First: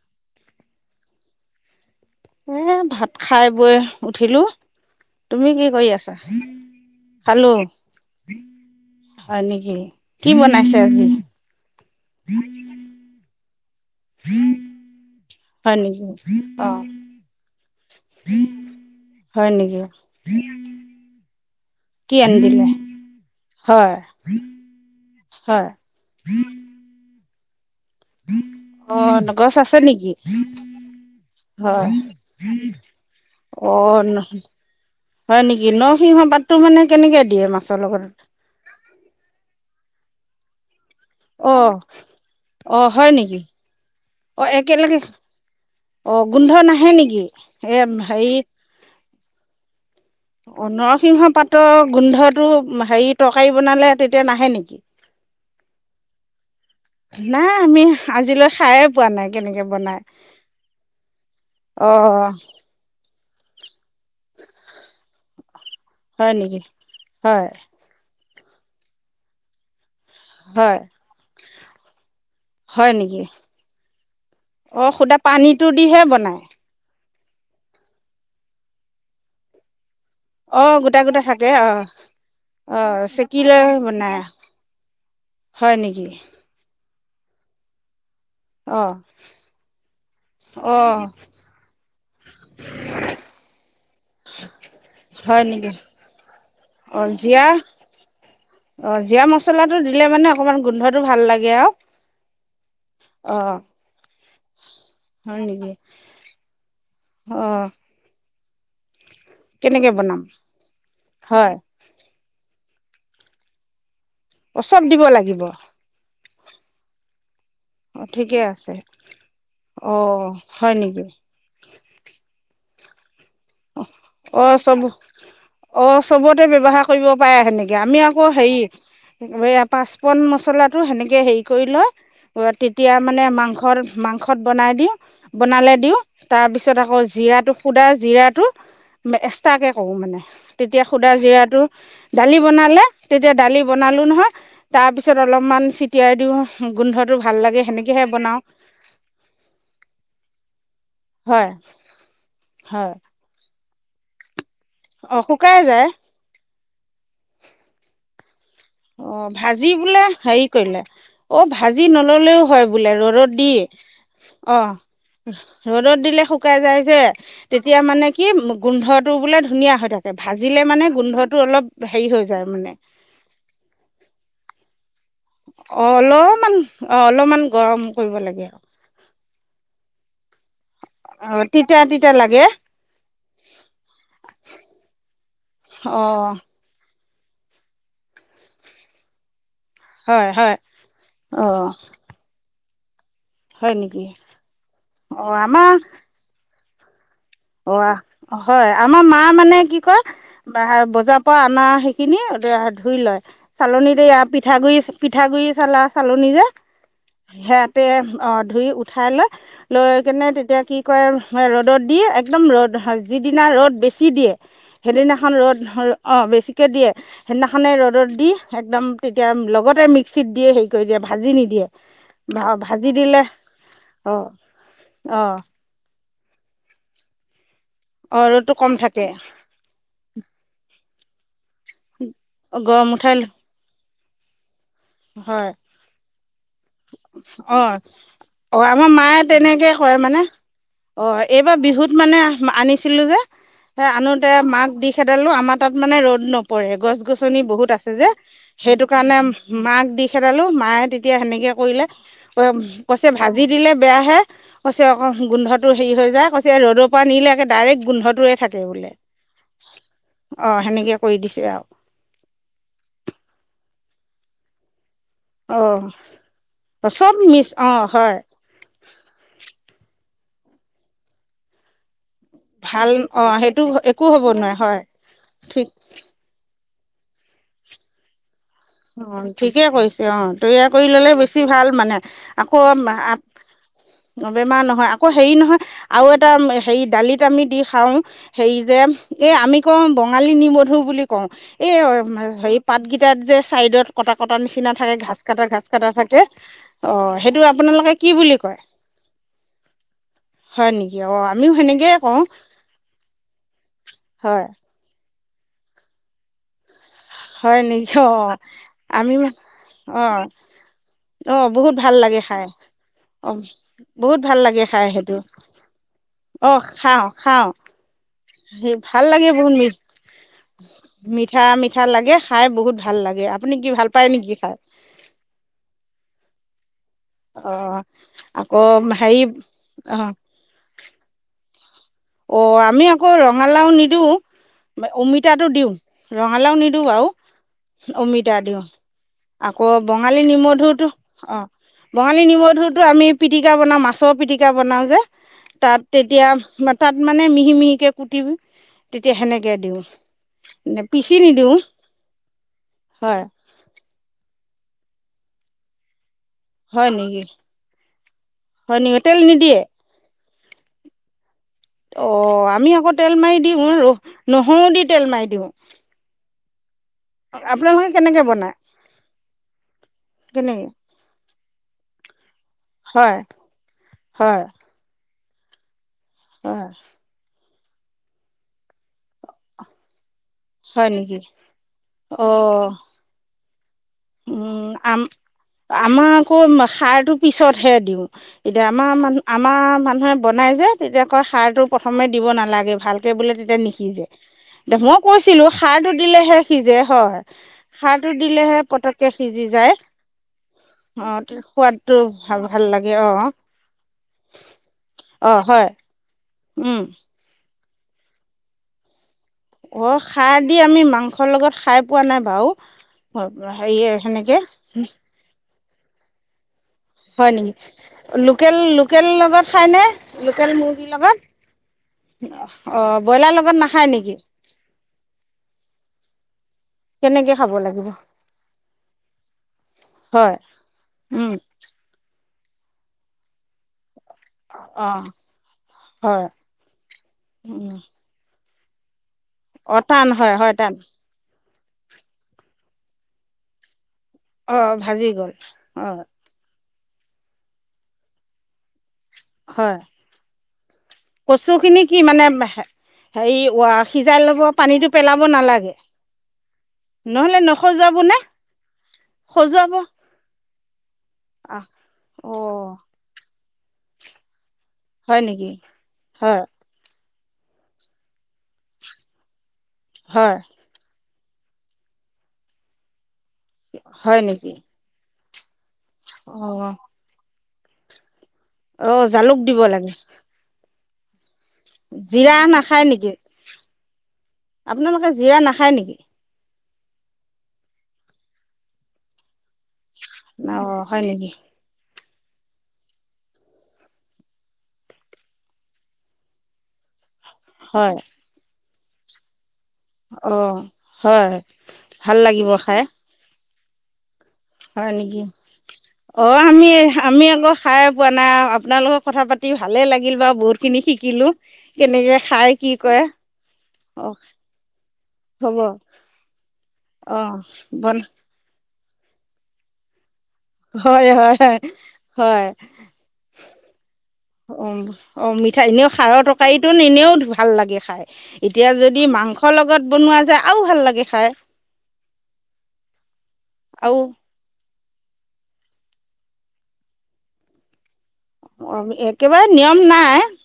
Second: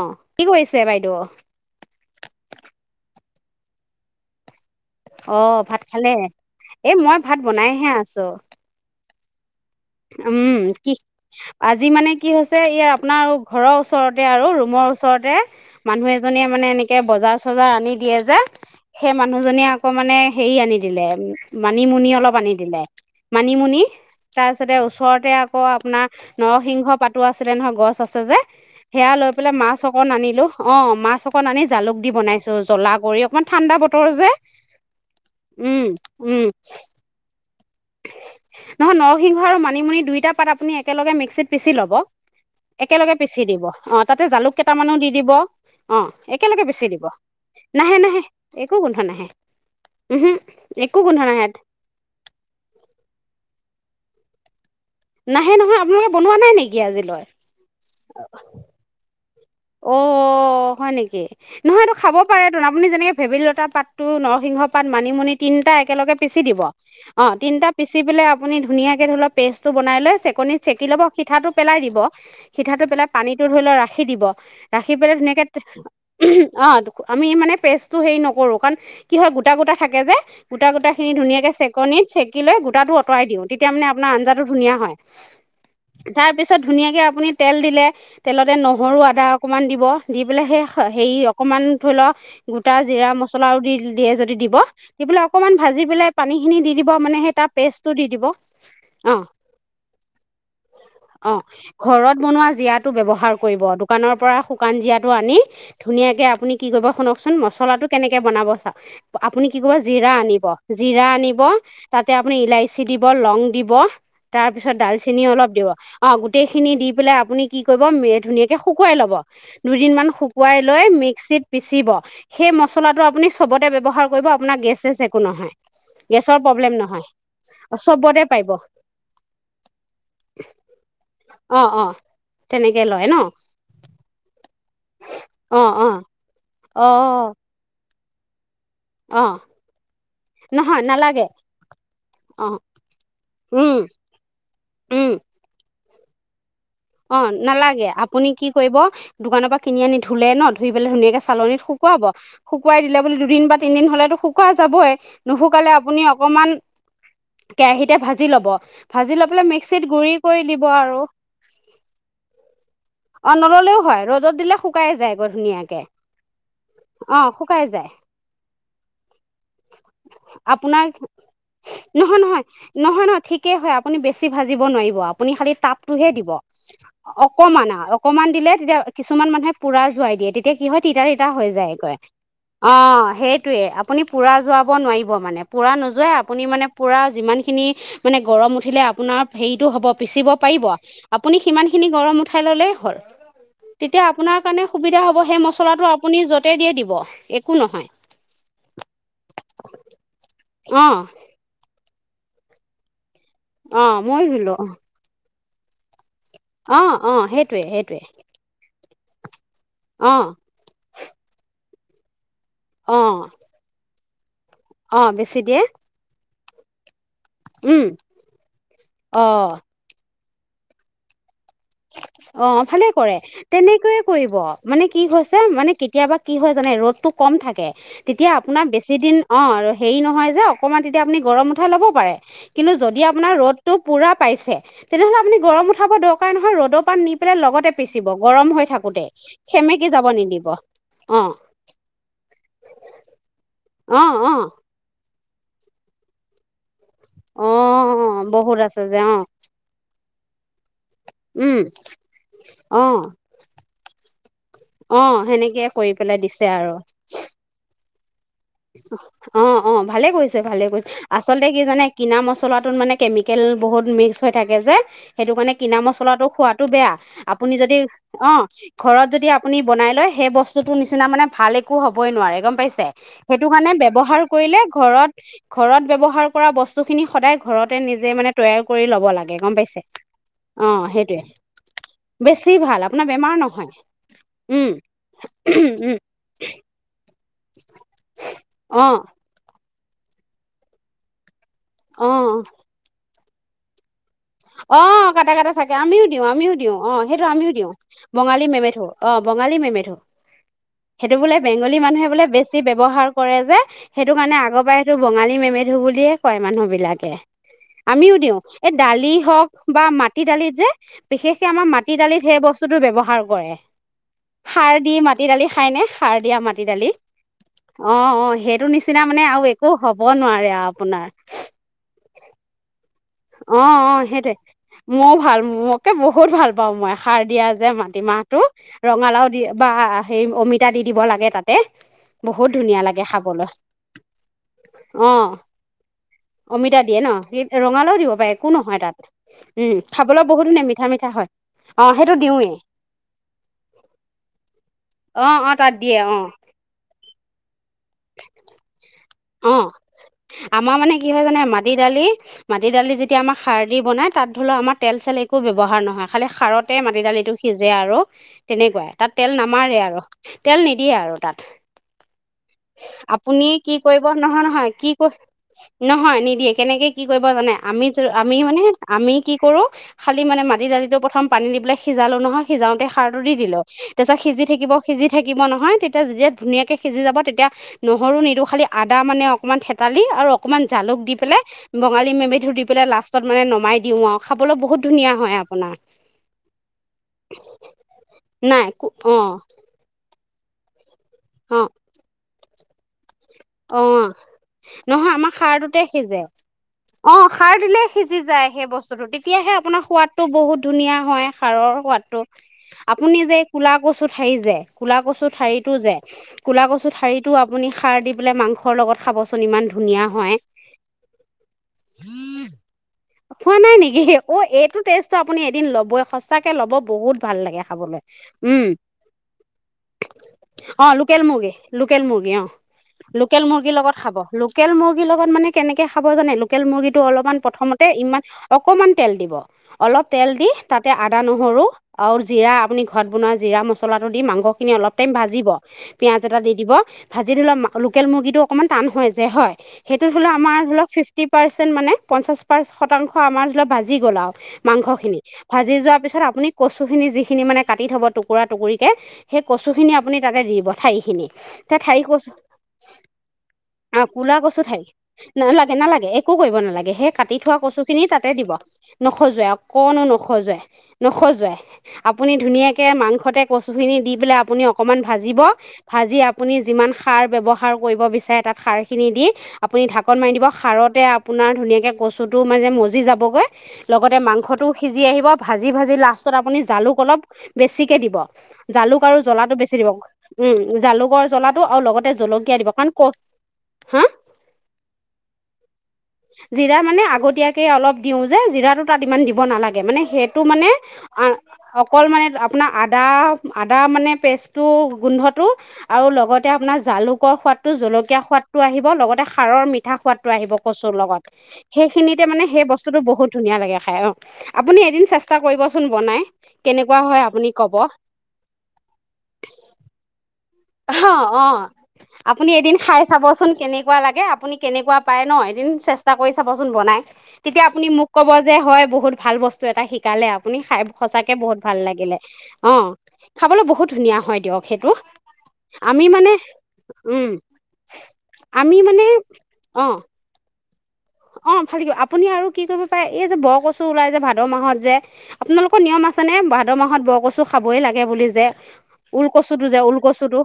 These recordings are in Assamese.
অ', কি কৰিছে বাইদেউ। এই ভাত খাই বৈ উঠিলো। অ তুমি কি ভাত কৰি আছা খালে এ মই ভাত খালো বনাইহে আছো হয় নেক উম কি আজি মানে কি হৈছে এই আপোনাৰ ঘৰ ও ওচৰতে আৰু ৰুমৰ ওচৰতে হয় নেকি মানুহ এজনীয়ে মানে অ এনেকে বজাৰ চজাৰ আনি দিয়ে যে সেই হয় মানুহজনীয়ে নেকি আকৌ মানে হেৰি আনি দিলে মানিমুনি অলপ আনি দিলে। মানিমুনি হয় ত, ততে ওচৰতে আকৌ হয় আপোনাৰ নৰসিংহ পাতি আছিলে নহয় গছ আছে যে, অ সেইয়া লৈ পেলাই গছ মাছ আছে নেকি অকণ আনিলো। অ', মাছ অকণ আনি হয় জালুক দি বনাইছো, জলা কৰি অকমান অ ঠাণ্ডা বতৰ যে, হয় নেকি উম উম। মাছ লগত নহয় নৰসিংহ আৰু মানিমুনি দুয়োটা পাত আপুনি এক একেলগে মিক্সিত অ পিচি ল'ব অ হয় একেলগে নেকি পিচি দিব অঁ তাতে অ জালুক কেইটামানো একেলগে দি দিব অঁ অ গোন্ধ একেলগে নাহে পিচি দিব নেকি এ নাহে নাহে হেৰি একো গোন্ধ নাহে উহু একো গোন্ধ নৰসিংহ নাহে পাতৰ গোন্ধটো হেৰি তৰকাৰী বনালে তেতিয়া নাহে নেকি নাহে নহয় আপোনালোকে বনোৱা নাই নেকি আজিলৈ উমহ আজিলৈ খায়ে পোৱা নাই কেনেকে অ বনাই হয় নেকি অ নহয়টো খাব পাৰে তোন আপুনি যেনেকে ফেভিল লতা পাতটো নৰসিংহ পাত মানিমুনি তিনিটা এক একেলগে হয় পিচি নেকি দিব অ হয় তিনটা পিচি পেলাই আপুনি ধুনীয়াক ধৰি লৱক পেষ্টটো বনাই লৈ চেকনিত হয় চেকি লব সিঠাটো পেলাই দিব সিঠাটো হয় পেলাই, নেকি পানীতটো ধৰি লোৱা ৰাখি দিব। অ ৰাখি পেলাই সুদা তেনেকে পানীটো দিহে বনাই অহ। আমি মানে পেজটো হেৰি নকৰো কাৰণ কি হয় গোটা গোটা থাকে যে অ গোটা গোটা খিনি থাকে ধুনীয়াকে অ চেকনেত চেকি লৈ অ গোটাতো অঁতৰাই চেকি দিওঁ লৈ তেতিয়া মানে আপোনাৰ বনাই আঞ্জাটো ধুনীয়া হয় হয় নেকি তাৰ পিছত ধুনীয়াকে আপুনি তেল দিলে তেলতে অ নহৰু আ আদা অকমান দিব দি পেলাই সেই অ হেৰি অকমান ধৰি লোৱা গোটা জিয়া মচলাও দি দিয়ে যদি দিব দি পেলাই হয় অকণমান নেকি ভাজি পেলাই পানী ভাজি খিনি দি দিব অ মানে সেই জিৰা তাৰ পেষ্টটো দি দিব অ জিৰা মছলাটো দিলে মানে অকণমান গোন্ধটো ভাল অ লাগে আৰু ঘৰত বনোৱা জিয়াটো ব্যৱহাৰ অ কৰিব কানৰ পৰা শু শুকান জীয়াটো আনি হয় নেকি ধুনীয়াকে আপুনি কি কৰিব শুনকচোন অ মচলা টো কেনেকে বনাব অ [inaudible] আপুনি কি কৰিব কেনেকে জিৰা বনাম আনিব জিৰা আনিব হয় তাত তেতিয়া আপুনি ইলাইচি দিব লং দিব তাৰ অ পিছত চব দিব ডালচেনি লাগিব অলপ দিব, অ' গোটেইখিনি দি পেলাই আপুনি কি কৰিব অ মেৰ ঠিকে ধুনীয়াক, আছে শুকুৱাই ল'ব দুদিন অ মান শুকুৱাই হয় লৈ নেকি মিক্সিত পিচিব সেই মছলাটো আপুনি চবতে ব্যৱহাৰ কৰিব অ আপোনাৰ গেছ চব চেছ একো নহয় অ গেছৰ চবতে প্ৰব্লেম ব্যৱহাৰ নহয় কৰিব পাৰে সেনেকে আমি চবতে আকৌ পাৰিব হেৰি পাঁচপন মছলাটো সেনেকে হেৰি অ কৰি অ লয় তেনেকে তেতিয়া লয় ন মানে মাংসৰ মাংসত বনাই দিওঁ অ বনালে অ দিওঁ তাৰ পিছত আকৌ অ', জৰা টো শুদা বিৰাট অ', এক্সট্ৰাকে কৰোঁ মানে। নহয় তেতিয়া খুদা নালাগে জিৰাটো দালি অ', বনালে তেতিয়া দালি উম, বনালোঁ নহয় উম, তাৰপিছত অলপমান তিয়াই দিওঁ গোন্ধটো অ ভাল লাগে নেলাগে সেনেকৈহে আপুনি বনাওঁ কি কৰিব দোকানৰ পৰা কিনি আনি ধুলে ন ধুই পেলাই ধুনীয়াকে হয় চালনিত শুকুৱাব শুকুৱাই হয় দিলে বুলি দুদিন বা তিন দিন হলেতু সুক- শুকোৱা যাবই অঁ শুকাই নুশুকালে যায় আপুনি অকমান কেৰাহিতে ভাজি ল'ব। ভাজি অ লৈ পেলাই ভাজি মিক্সিত বোলে গুৰি কৰি হেৰি দিব কৰিলে আৰু অ ভাজি নল'লেও হয়। বোলে ৰ'দত অ', দি নল'লেও হয় ৰ'দত দিলে অ শুকাই যায়গৈ ধুনীয়াকে ৰ'দত দিলে শুকাই যায় যে অ', শুকাই তেতিয়া যায় মানে কি গোন্ধটো বোলে ধুনীয়া হৈ থাকে ভাজিলে আপোনাৰ মানে নহয়, গোন্ধটো অলপ হেৰি নহয়, হৈ যায় মানে নহয়, নহয় ঠিকেই হয় আপুনি বেছি ভাজিব নোৱাৰিব আপ অলপমান অ', অলপমান গৰম। কৰিব অকণমান লাগে দিলে তেতিয়া কিছু মানুহে পুৰা তাৰ জোৱাই দিয়ে টিত এতিয়া কিহ তিতা তিতা অ হৈ যায় কয় তিতা লাগে অ সেই- টোৱে আপুনি পূৰা যোৱাব নোৱাৰিব মানে পূৰা অ নোযোৱ আপুনি মানে পূৰা যিমানখিনি মানে গৰম উঠিলে আপোনাৰ হেই হব পিচিব হয় হয় পাৰিব আপুনি অ সিমান খিনি গৰম উঠাই ললে হয়। হয় নেকি তেতিয়া আপোনাৰ কাৰণে সুবিধা হ'ব অ সেই আমাৰ মচলাটো আপুনি য'ত ততে দিয়ে দিব একো অ নহয় হয় আমাৰ মা মানে কি কয় বা অ বজাৰ পৰা আনা সেই - খিনি ধুই লয় অ চালনীতে এয়া মই ৰুলো পিঠাগুৰি পিঠাগুৰি লাষ্ট চালনি যে অ অ সেইটোৱে সেআতে সেইটোৱে অ ধুই উঠ- ঠাই লৈ লৈ অ কেনে তেতিয়া কি কয় ৰ'দত ইয়ে এক একদম ৰ'দ হয় অ যিদিনা ৰ'দ বেছি চি দিয়ে অ সেইদিনাখন বেছি ৰ'দ দিয়ে হয় অ বেছি কে দিয়ে সেইদিনাখনে উম ৰ'দত দি একদম তেতিয়া অ লগতে মিক্স মিক্সিত দিয়ে হেৰি কৰি দিয় ভাজি নি- অ ভালে কৰে তেনেকৈয়ে অ' কৰিব মানে কি অ' হৈছে মানে কেতিয়াবা কি হয় জানে ৰ'দটো কম থাকে অ' তেতিয়া ৰ'দটো আপোনাৰ কম বেছি থাকে দিন অ হেৰি নহয় যে অকমান তেতিয়া মানে গৰমত থা ল'ব পাৰে কিন্তু গৰম যদি উঠাই আপোনাৰ ৰ'দটো পুৰা পাইছে তেনেহ'লে আপুনি হয় গম উাব দৰকাৰ নয়। অ অ হৈ আমাৰ থাকোতে মায়ে তেনেকে সেমেকি কয় যাব মানে নিদিব অ এইবাৰ বিহুত মানে আনিছিলো যে। অ আনোতে অ মাক দি খে তেলো আমাৰ তাত মানে ৰ'দ নপৰে গছ', গছনি, অ বহুত আছে যে বহুত আছে সেইটো যে অ কাৰণে দি খেদালো মায়ে সেনেকে উম কৰিলে অ কৈয়ছে ভাজি দিলে বেয়া হে কৈযছে অ'ক অ সেনেকে গোন্ধটো কৰি সেৰি হয় পেলাই য়াই দিছে কৈছে আৰু ৰ'দ ল নিলে ডাৰেক অ অ ভালে কৈছে অঁ ভালে কৈছে সেনেকে কৰি দিছে আচলতে কি আৰু জানে কিনা মচলাটোত মানে কেমিকেল বহুত মিক্স হৈ থাকে যে। সেইটো কাৰণে কিনা অঁ মচলাটো খোৱাতটো বেয়া চব মিছ আপুনি যদি অঁ হয় অ ঘৰত যদি আপুনি বনাই লয় সেই বস্তুটোৰ নিচিনা মানে ভাল একো হ'ব সবই নোৱাৰে গম পাইছে। ভাল অঁ সেইটো কাৰণে একো ব্যৱহাৰ হ'ব নোৱাৰে কৰিলে হয় ঘৰত ঠিক ঘৰত ব্ৱহাৰ কৰা বস্তু বস্তুখিনি সদায় ঘৰতে নিজে মানে তৈয়াৰ কৰি ল'ব অ লাগে গম ঠিকে পাইছে কৰিছে অ তৈয়াৰ কৰি অ', ললে সেইটোৱে বেছি ভাল মানে বেছি আকৌ ভাল আপোনাৰ বেমাৰ নহয় বেমাৰ উম, নহয় আকৌ হেৰি নহয়। উম, আৰু এটা হেৰি দালিত আমি দি খাওঁ হেৰি যে অ', এই আমি কম বঙালী, নিবধু বুলি কওঁ এই অ', অ হেৰি পাত, গ তাত যে ছাইডত অ কাটা কটা থাকে আমিও দিওঁ আমিও দিওঁ অ সেইটো আমিও দিওঁ আপোনালোকে কি বুলি বঙালী কয় মেমেথু অ বঙালী মেমেথু হয় নেকি সেইটো অ বোলে আমিও বেংগলী সেনেকয়ে মানুহে কওঁ বোলে বেছি ব্যৱহাৰ কৰে যে সেইটো কাৰণে হয় আগৰ পৰা সেইটো বঙালী মেমেধু বুলিয়ে কয় মানুহবিলাক হয় নেকি অ আমিও দিওঁ এই দালি আমি বা অ মাটি দালিত, যে অ বিশেষকে আমাৰ বহুত মাটি ভাল লাগে দালিত সেই খাই বস্তুটো ব্যৱহাৰ অ কৰে বহুত ভাল লাগে সাৰ খাই দি সেইটো মাটি দালি খাই ন সাৰ দিয়া মাটি দালিত অ সেইটো সেই নিচিনা ভাল মানে লাগে আৰু বহুত মি একো হ'ব নোৱাৰে আৰু আপোনাৰ মিঠা মিঠা লাগে খাই বহুত ভাল লাগে আপুনি অ কি ভাল অ পায় সেইট নেকি খাই মই ভাল মোকে বহুত ভাল পাও মই আ সাৰ দিয়া যে অঁ মাটিমাহটো আকৌ হেৰি ৰঙালাও, দি বা হে অমিতা দি দিব লাগে তাতে অ বহুত ধুনীয়া আমি লাগে আকৌ খাবলৈ ৰঙালাও, নিদিওঁ অঁ অমিতাটো, দিওঁ ৰঙালাও অমিতা নিদিওঁ দিয়ে আৰু ন ৰঙালাও দিব পাৰে অমিতা একো দিওঁ নহয় তাত আকৌ উম বঙালী, খাবলৈ নিম বহুত ধুনীয়া মিঠা ধুৰটো মিঠা হয় অ অঁ সেইটো বঙালী নিম দিওঁৱেই ধুৰটো আমি পিটিকা বনাওঁ মাছৰ, পিটিকা বনাওঁ যে অঁ অঁ তাত দিয়ে অঁ তেতিয়া। মানে মিহি মিহিিকে কুটিবি অ আমাৰ মানে কি পিচি হয় জানে নিদিওঁ মাটি দালি মাটি দালি যেতিয়া হয় আমাক সাৰ দি বনাই তাত ধৰি লও আমাৰ তেল চাল একো ব্যৱহাৰ নহয় খালি খাৰতে হয় মাটি নেকি দালিটো সিজে আৰু হয় তেনেকুৱাই নেকি তাত তেল নিদিয়ে নামাৰে আৰু তেল নিদিয়ে আৰু তাত অ আমি আকৌ তেল আপুনি মাৰি দিম কি কৰিব নহয় নহয় কি ক নহয় নিদিয়ে কেনেকে কি কৰিব জানে আমি আপোনালোকে কেনেকে আমি বনাই মানে আমি কি কৰো খালি মানে মাটি কেনেকে দালিটো প্ৰথম পানী দি পেলাই সিজালো নহয় সিজাওতে হয় সাৰটো দি দিলো তাৰ পিছত হয় সিজি থাকিব সিজি থাকিব নহয় তে তে যেতিয়া হয় ধুনীয়াকৈ সিজি যাব তেতিয়া নহৰু নিদো খালি আদা মানে অকণমান থেতালি আৰু অকণমান হয় জালুক দি নেকি পেলাই বঙালী মেমেধু দি পেলাই লাষ্টত মানে নমাই দিওঁ আৰু খাবলৈ উম্‌ বহুত ধুনীয়া আম্‌- হয় আপোনাৰ আমাৰ আকৌ- সাৰটো পিছতহে দিওঁ। নাই এতিয়া আমাৰ অ মান- আমাৰ মানুহে বনাই যে তেতিয়া কয় অ সাৰটো প্ৰথমে দিব নাগে লাগে ভাল ে বোলে তেতিয়া অ নিসিজে এ মই নহয় আমাৰ কৈছিলো সাৰটোতে সাৰটো সিজে দিলেহে সিজে অ হয় দিলে সাৰ টো সিজি যায় দিলেহে সেই পতক বস্তুটো তেতিয়াহে আপোনাৰ সোৱাদটো বহুত ধুনীয়া অ' হয়, সাৰৰ সোৱাদটো। ভাল ভাল লাগে আপুনি অ' যে এই কোলা কচু ঠাৰি যে, কোলা কচু অ' হয় ঠাৰিটো যে কোলা উম। কচু ঠাৰীটো আপুনি সাৰ দি বোলে মাংসৰ লগত খাবচোন ইমান অ' ধুনীয়া হয় খাৰ দি আমি মাংসৰ লগত খাই পোৱা নাই বাও খোৱা -হেৰিয়ে হেনেকে! দিন ল'বই সঁচাক ল'ব বহুত ভাল লাগে খাবলৈ লোকেল উম লোকেল লগত খায়নে লোকেল অ মুৰ্গীৰ লগত লোকেল মুৰ্গী লোকেল মুৰ্গী অ ব্ৰইলাৰ লোকেল মুৰ্গীৰ নাখায় লগত নেকি খাব লোকেল মুৰ্গীৰ লগত মানে কেনেকে খাব জে লোক ম কেনেকে খাব লাগিব হয় উম জিৰা, আপুনি ঘৰত বনোৱা জিৰা মচ মচলাটো দি মাংসখিনি অ অলপ টাইম ভাজিব পিঁয়াজ হয় এটা দি দিব ভাজি উম ধৰিলে মুৰ্ী অকমান টান হৈায় হয় অ টান হয় হয় টান সেইতম পাৰ্চেট মানে পঞ্চাশ শতাংশ আমাৰলপাজ ভাজি গ'ল আৰু অ মাংস ভাজি খিনি গ'ল ভাজি অ যোৱাৰ পিছত আপুনি কচুিনিখিনি মানে কাটি থব টুকোৰা টুকোৰি কে সেই কচু হয় খিনি আপুনি তাতে দি দিব ঠাৰি খিনি কচুখিনি কি ঠাৰি মানে কচু হেৰি অ সিজাই কুলা ল'ব কচু ঠাৰি পানীটো পেলাব নালাগে নালাগে একো কৰিব নালাগে সেই কাটি নহ'লে থোৱা কচু নসজুৱাব খিনি নে তাতে দিব নখজুৱাই সজুৱাব অকনো নখজুৱাই নখজুৱাই অ আপুনি ধুনীয়াকে মাংসতে কচুখিনি দি পেলাই আপুনি অক্‌ অকমান হয় ভাজিব, নেকি ভাজি হয় আপুনি যিমান খা সাৰ ব্যৱহাৰ কৰিব বিচাৰে তাত সাৰখিনি দি আপুনি ঢাকন মাৰি হয় দিব সাৰতে আপোনাৰ ধুনীয়াকৈ কচুটো মানে মজি যাব গৈ লগতে হয় নেকি মাংসটো সিজি আহিব ভাজি ভাজি লাষ্টত আপুনি অ', জালুক অলপ বেছিকে দিব জালুক আৰু জ্বলাটো বেছি দিব উম জালুকৰ জ্বলাতো জিৰা নাখায় নেকি হা আপোনালোকে জিৰা নাখায় নেকি জিৰা মানে আগতীয়াকৈ অলপ দিওঁ যে জিৰাটো তাত ইমান দিব নালাগে মানে সেইটো মানে অ', হয় নেকি? অকল মানে আপোনাৰ আদা-আদা মানে পেষ্টটো, গোন্ধটো আও লগতে আপোনাৰ জালুক কৰ সোৱাদটো হয় জলকীয়া সোৱাদ আহিব, লগতে সাৰৰ মি ঠা সোৱাদটো আহিব অ', কচুৰ লগত হয় ভাল সেইখিনিতে মানে লাগিব সেই খাই বস্তুটো বহুত ধুনীয়া লাগে আৰু খাই আপুনি হয় এদিন নেকি চেষ্টা কৰিবচোন বনাই অ আমি কেনেকুৱা হয় আমি আপুনি আকৌ ক'ব খাইে পোৱা নাই আপোনালোকক কথা পাতি ভালে লাগিল বাৰু বহুত অ অ আপুনি কি এদিন কৰে খাই চাবচোন কেনেকুৱা অ', লাগে আপুনি কেনেকুৱা পাই ন হ'ব এদিন চেষ্টা কৰি চাবচোন বনাই অ', তেতিয়া আপুনি বন মোক কব যে হয় বহুত ভাল বস্তু এটা শিক শিকালে আপুনি খাই হয় সঁচাকে হয় বহুত হয় ভাল লাগিলে। হয় অ' খাবলৈ বহুত ধুনীয়া হয় দিয়ক অ', সেইটো। অ' মিঠাই। এনেও আমি সাৰৰ মানে তৰকাৰী তোন্‌ এনেও উম ভাল লাগে খায়। এতিয়া আমি যদি মানে মাংস লগত অ বনোৱা যায় আও ভাল লাগে খাই অ' ভাল লাগিব। আপুনি আৰু কি কৰিব পাৰে- এই যে বৰ কচু আৰু ওলাই যে ভাদ মাহত যে আপোনালোকৰ নিয়ম আছে নে ভাদ মাহত বৰকচু খাবই লাগে বুলি যে অ ঊল একেবাৰে কচু টো নিয়ম যে ঊল নাই কচু টো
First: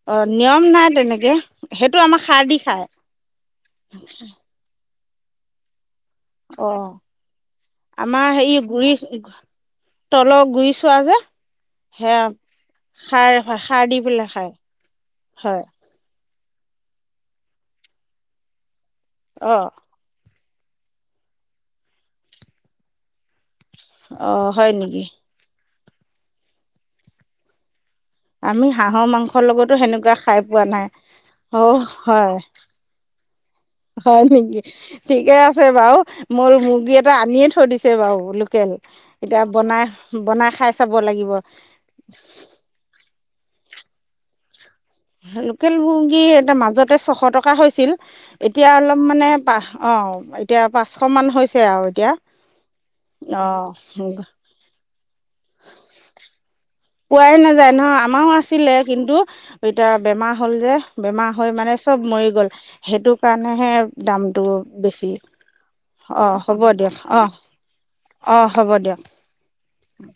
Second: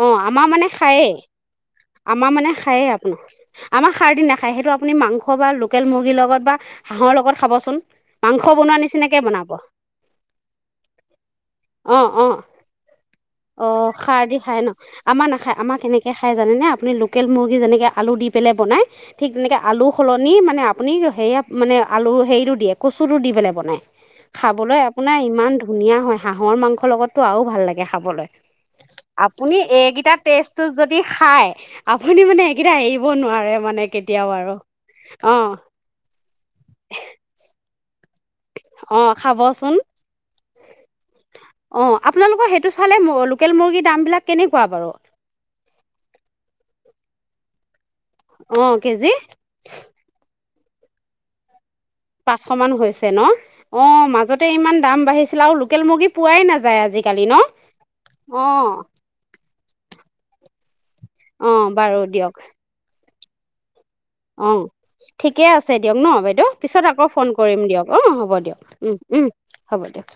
অ আমাৰ নিয়ম মানে নাই খায়েই তেনেকে সেইটো আমাৰ সাৰ মানে দি খায় আপাৰ আমাৰ খাৰ দিনা খায় সেইটো আ আপুনি মাংস বা লোকেল মু লগত বা অ হাঁহৰ লগত খাবচোন, আমাৰ মাংস হেৰি বনোৱা গুৰি নিচিনাকে বনাব, তলৰ গুৰি চোৱা যে অ', সেয়া অ', সাৰ সাৰ অ', খাৰ পেলাই দি খায় ন'? আমাৰ নাখায়, হয় আমাৰ কেনেকে খাই জানে নে আপুনি লোকেল মুৰ্গী যেনেকে আলু দি পেলে বনায় ঠিক অ তেনেকা সলনি মানে আপুনি সেয়া মানে আলু হেৰিটো দিয়ে কচুটো দি পেলাই বনায়। অ হয় খাবলৈ নেকি আপোনাৰ ইমান ধুনীয়া হয় হাঁহৰ মাংসৰ লগতো আৰু ভাল লাগে। এয়া খাবলৈ, আমি হাঁহৰ মাংসৰ আপুনি লগতো এইকিটা সেনেকুৱা খাই পোৱা টেষ্টটো নাই যদি খায়, অ আপুনি হয় মানে এইকিটা এৰিব নোৱা মানে হয় কেতিয়াও আৰু নেকি ঠিকে আছে বাও, মই মুৰ্গী এটা আনিয়ে থৈ দিছ সেৱাও তেল অ', এতিয়া খাবচোন বনাই বনাই খাই চাব লাগিব অ', আপোনালোকৰ সেইটো চালে লোকেল মুৰ্গী দামবিলাক কেনেকুৱা বাৰু? তাতে ছশ টকা হৈছিল। এতিয়া অ', অলপ কেজি মানে পাহ অ'। এতিয়া পাঁচশ মান হৈছে আৰু। এতিয়া পাঁচশ মান হৈছে ন' অঁ অ', মাজতে ইমান দাম বাঢ়িছ লোকেল মুৰ্গী পোৱাই নায পোৱাই নাযায়, নহয় আমাৰো আছিলে কিন্তু এতিয়া বেমাৰ হ'ল যে। বেমাৰ হৈ অ', মানে বাৰু চব মৰি দিয়ক গ'ল, সেইটো কাৰাণেহে অ', ঠিকে আছে দিয়ক ন' অঁ বাইদেউ হ'ব পিছত দিয়ক আকৌ অঁ ফোন কৰিম দিয়ক অ', হ'ব দিয়ক, উম, উম, হ'ব দিয়ক।